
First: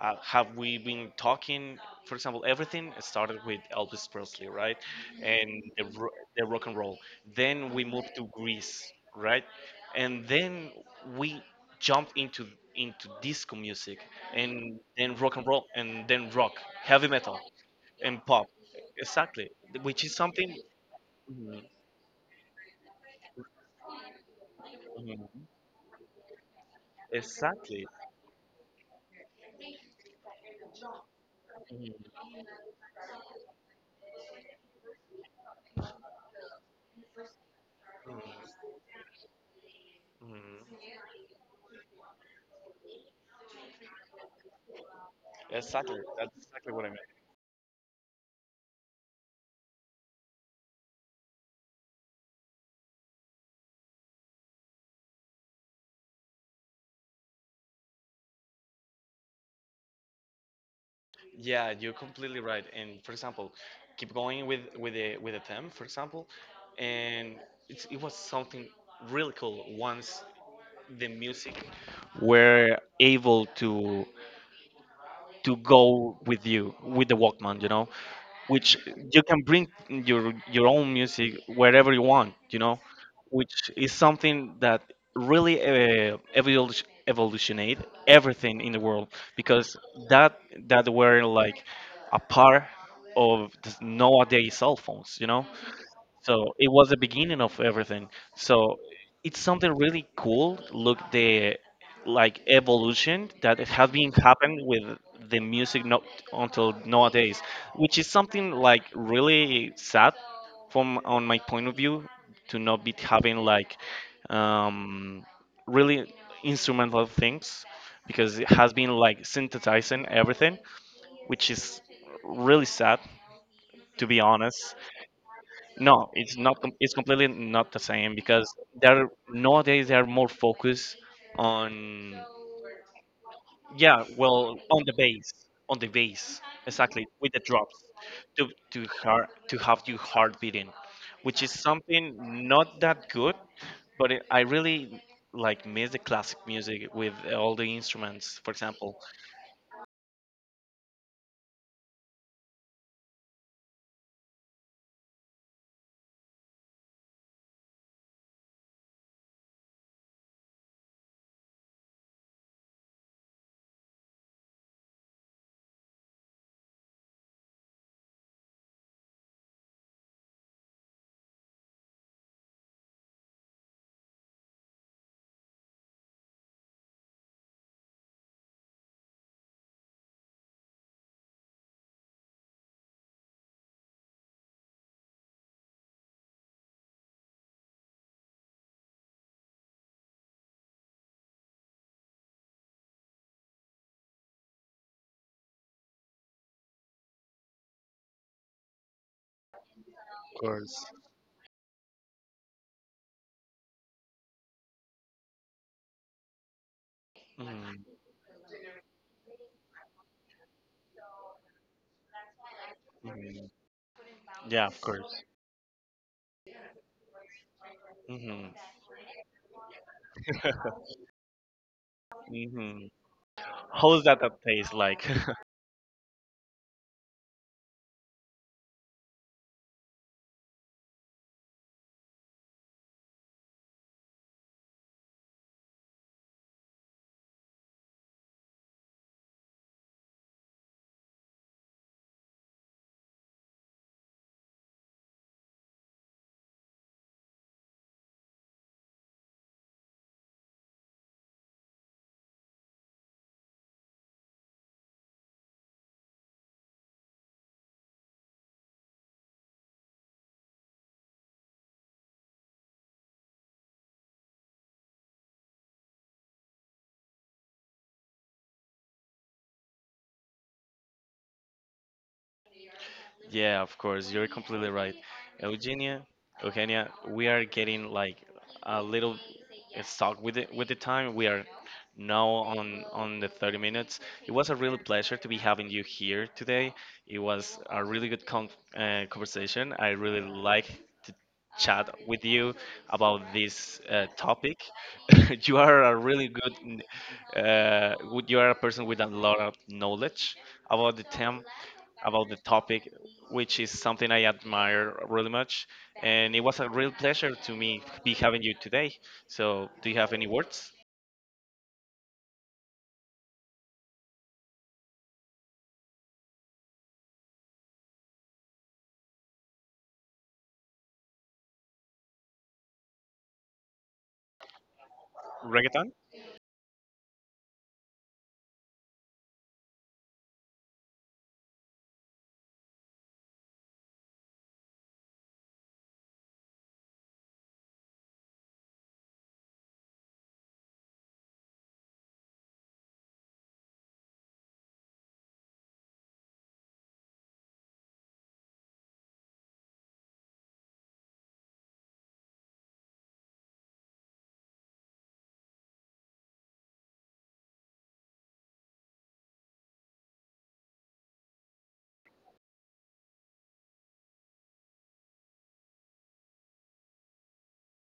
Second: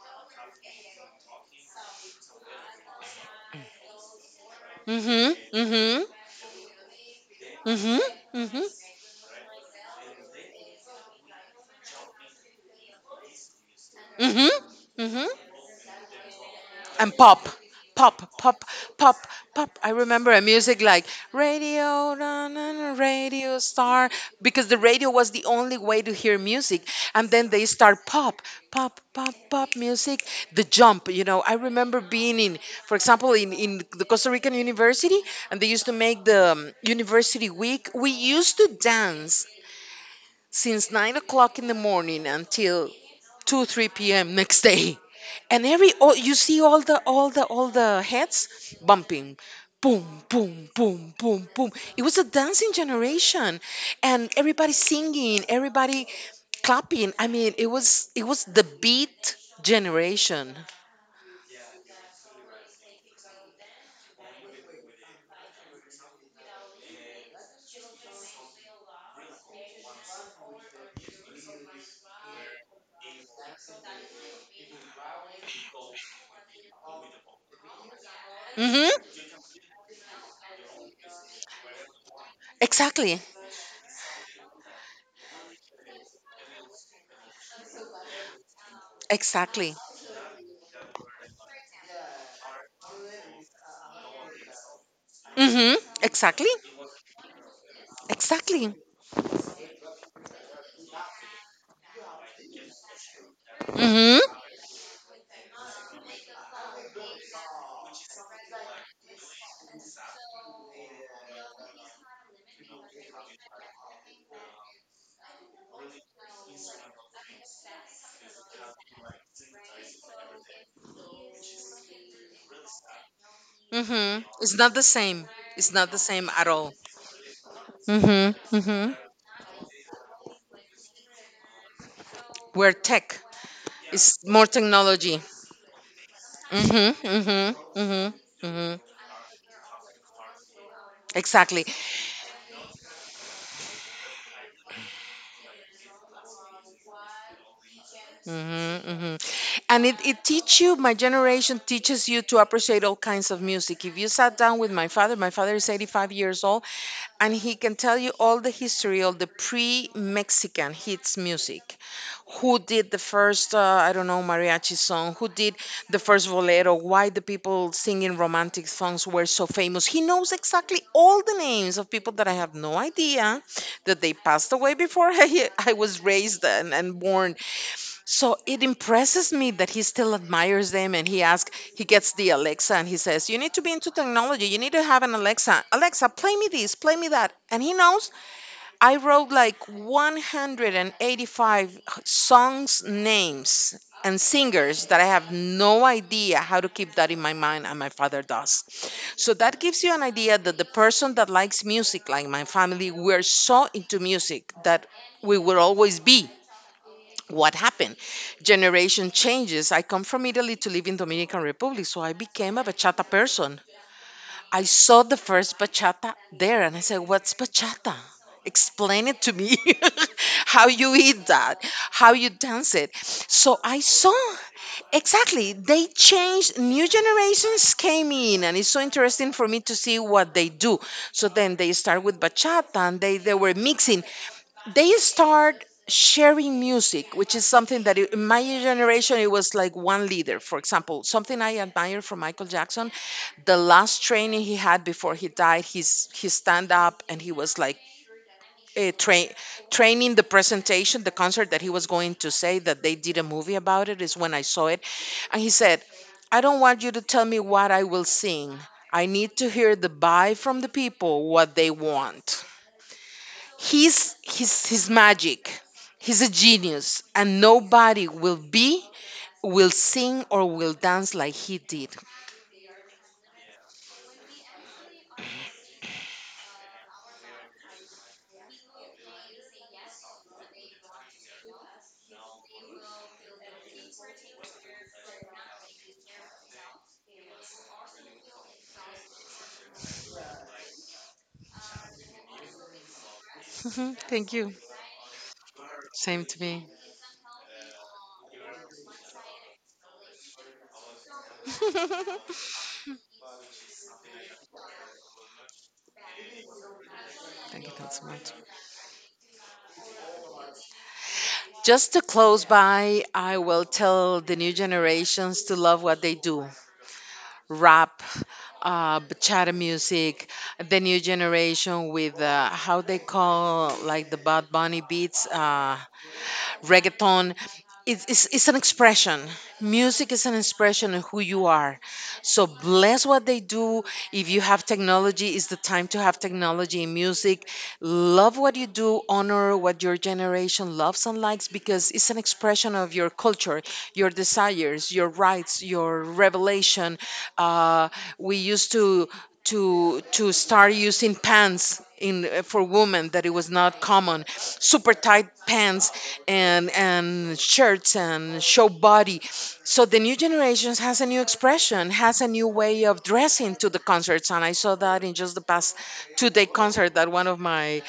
A: have we been talking? For example, everything started with Elvis Presley, right?
B: Mm-hmm,
A: And the,
B: mm-hmm,
A: ro- the rock and roll. Then we
B: mm-hmm,
A: moved to
B: mm-hmm,
A: Greece, right? And then we jumped into disco music,
B: mm-hmm,
A: and then
B: mm-hmm.
A: rock and roll, and then rock, heavy
B: And
A: metal,
B: pop,
A: and
B: pop,
A: pop.
B: pop, pop,
A: Exactly,
B: pop. I
A: which is
B: remember a
A: something.
B: music like
A: Mhm,
B: radio na, na, na, radio star, because the radio was
A: mhm.
B: the only way to hear music. And then they
A: Exactly.
B: start pop, pop, pop, pop music. The jump. I remember
A: Mhm,
B: being in, for example, in the Costa Rican university, and they used to make the university week. We used to dance
A: mhm.
B: since 9 o'clock in the morning until 2 3 p.m next day. And every,
A: Exactly.
B: all you
A: That's
B: see,
A: exactly
B: all
A: what I
B: the
A: meant.
B: all the all the heads bumping, boom boom boom boom boom. It was a dancing generation, and everybody singing, everybody clapping. I mean, it was the beat generation.
A: Yeah, you're completely right. And for example, keep going with the theme, for example, and it was something really cool once the music were able to go with you with the Walkman, you know, which you
B: Mm-hmm.
A: can bring your own music wherever you want, you know,
B: Exactly.
A: which is something that really evolutionate everything in the world
B: Exactly.
A: because that that were like a part of this nowadays cell phones, you know,
B: Hmm. Exactly.
A: so it was the beginning of everything.
B: Exactly.
A: So it's something really cool. Look the like evolution that it has been
B: Hmm.
A: happened with the music. No, until nowadays, which is something like really sad from on my point of view to not be having like um, really instrumental things because it has been like synthesizing everything, which is really sad to
B: Hmm.
A: be
B: It's not
A: honest.
B: the same. It's not the
A: No,
B: same
A: it's
B: at
A: not.
B: all.
A: It's completely not the same because
B: Mm-hmm. Mm-hmm.
A: they're nowadays they are more focused on,
B: Where tech
A: yeah,
B: is more
A: well,
B: technology.
A: on the bass,
B: Mm-hmm.
A: exactly with the drops
B: Mm-hmm. Mm-hmm.
A: to
B: Mm-hmm.
A: to heart, to have your heart beating, which is
B: Exactly.
A: something not that good, but I really like miss the classic music with all the instruments, for
B: Mm-hmm,
A: example.
B: mm-hmm. And it teach you, my generation teaches you to appreciate all kinds of music. If you sat down with my father is 85 years old, and he can tell you all the history of the pre-Mexican hits music. Who did the first, I don't know, mariachi song? Who did the first bolero? Why the people singing romantic songs were so famous? He knows exactly all the names of people that I have no idea that they passed away before [laughs] I was raised and born. So it impresses me that he still admires them, and he gets the Alexa, and he says, You need to be into technology. You need to have an Alexa. Alexa, play me this, play me that. And he knows I wrote like 185 songs, names, and singers that I have no idea how to keep that in my mind, and my father does. So that gives you an idea
A: Of
B: that the
A: course.
B: person that likes music, like my family, we're so into music that we will always be. What
A: Hmm.
B: happened? Generation changes. I come from Italy to live in Dominican Republic, so I became a bachata
A: Hmm.
B: person. I
A: Yeah, of
B: saw the
A: course.
B: first bachata there, and I said, what's bachata?
A: Hmm.
B: Explain it to me. [laughs] How you eat that? How you dance
A: Hmm.
B: it? So I
A: How's
B: saw,
A: that taste like? [laughs]
B: exactly, they changed. New generations came in, and it's so interesting for me to see what they do. So then they start with bachata, and they were mixing. They start sharing music, which is something that in my generation it was like one leader. For example, something I admire from Michael Jackson, the last training he had before he died, he stand up, and he was like, uh, train training the presentation, the concert that he was going to say that they did a movie about it, is when I saw it. And he said, I don't want you to tell me what I will sing. I need to hear the buy from the people, what they want. He's magic. He's a genius, and nobody will sing, or will dance like he did. [laughs]
A: Yeah, of course. You're completely right. Eugenia, Eugenia, we are getting like a little stuck with the time. We are now on the 30 minutes. It was a real pleasure to be having you here today. It was a really good conversation. I really like to chat with you about this
B: Mhm. Thank you.
A: topic. [laughs] You are a
B: Same
A: really
B: to
A: good
B: me.
A: uh, you are a person with a lot of knowledge about the theme, about the
B: [laughs]
A: topic, which is something I admire really much. And it was a real pleasure to
B: Thank you,
A: me
B: thanks so
A: be
B: much.
A: having you today. So, do you have any words?
B: Just to close by, I will tell the new generations to love what they do, rap, bachata music, the new generation with how they call like the Bad Bunny beats.
A: Reggaeton?
B: Reggaeton, it's an expression. Music is an expression of who you are, so bless what they do. If you have technology, it's the time to have technology in music. Love what you do, honor what your generation loves and likes, because it's an expression of your culture, your desires, your rights, your revelation. uh, we used to start using pants in, for women, that it was not common, super tight pants and shirts, and show body. So the new generations has a new expression, has a new way of dressing to the concerts, and I saw that in just the past 2-day concert that one of my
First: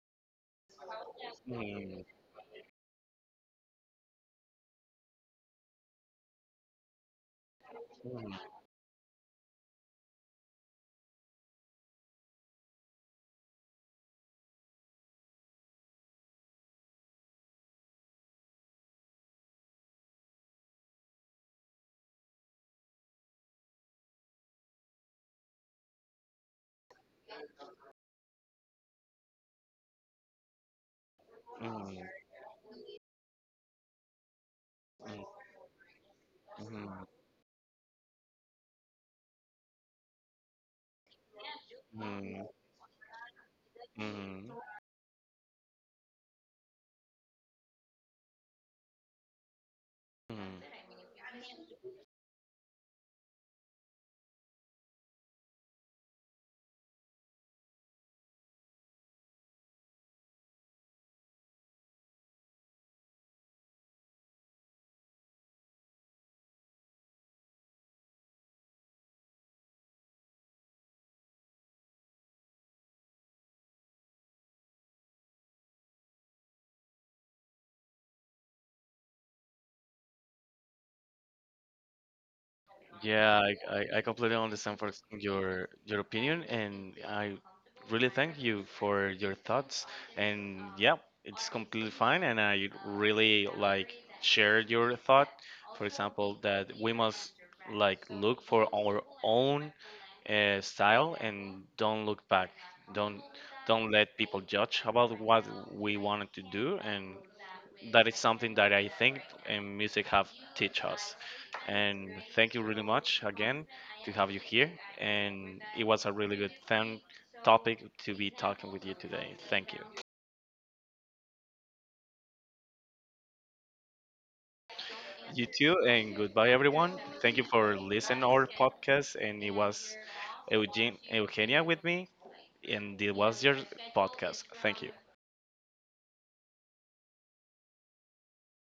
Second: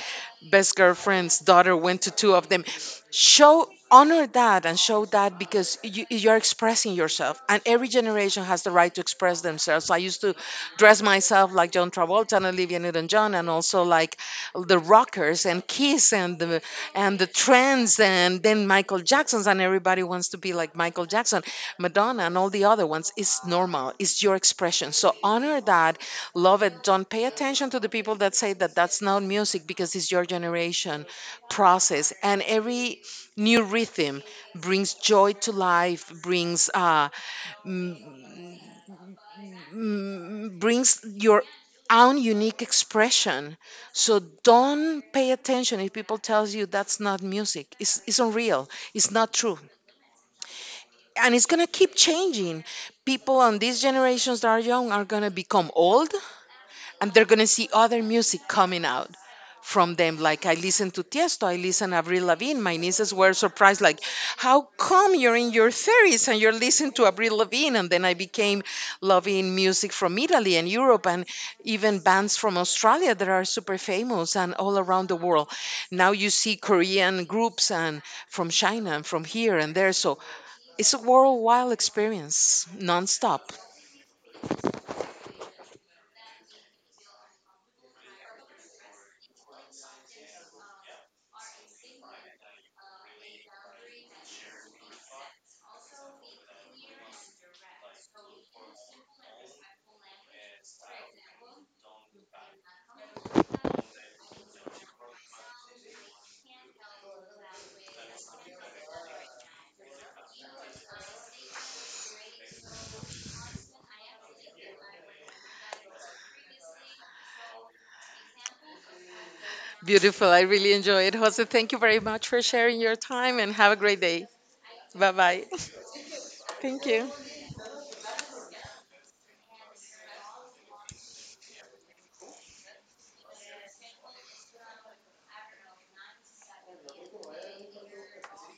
B: best girlfriend's daughter went
A: Mm,
B: to two of them. Show honor that and show that, because you're expressing yourself, and every generation has the right to express themselves. So I used to dress myself like John Travolta and Olivia Newton-John, and also like the rockers and Kiss, and the trends, and then Michael Jackson's, and everybody wants to be like Michael Jackson, Madonna, and all the other ones. It's normal. It's your expression. So honor that, love it. Don't pay attention to the people that say that that's not music, because it's your generation
A: mm,
B: process. And every new rhythm brings
A: mm,
B: joy to life, brings
A: mm,
B: brings your own
A: mm,
B: unique expression. So
A: mm,
B: don't pay attention if people tells you that's not music. It's unreal. It's not true.
A: mm.
B: And it's going to keep changing. People on these generations that are young are going to become old, and they're gonna see other music coming out from them. Like I listen to Tiesto, I listen to Avril Lavigne. My nieces were surprised, like, how come you're in your 30s and you're listening to Avril Lavigne? And then I became loving music from Italy and Europe, and even bands from Australia that are super famous and all around the world. Now you see Korean groups, and from China and from here and there. So it's a worldwide experience,
A: Yeah,
B: nonstop.
A: I completely understand for your opinion, and I really thank you for your thoughts. And yeah, it's completely fine, and I really like share your thought. For example, that we must like look for our own style and don't look back. Don't don't let people judge about what we wanted to do, and that is something that I think music have teach us. And thank you really much again to have you here. And it was a really good thing topic to be talking with you today. Thank you.
B: Beautiful. I really enjoyed it. Jose, thank you very much for sharing your time and have a great day. Bye
A: You
B: bye.
A: too, and goodbye
B: [laughs] Thank
A: everyone.
B: you.
A: Thank you for listening our podcast. And it was Eugene Eugenia with me, and it was your podcast. Thank you.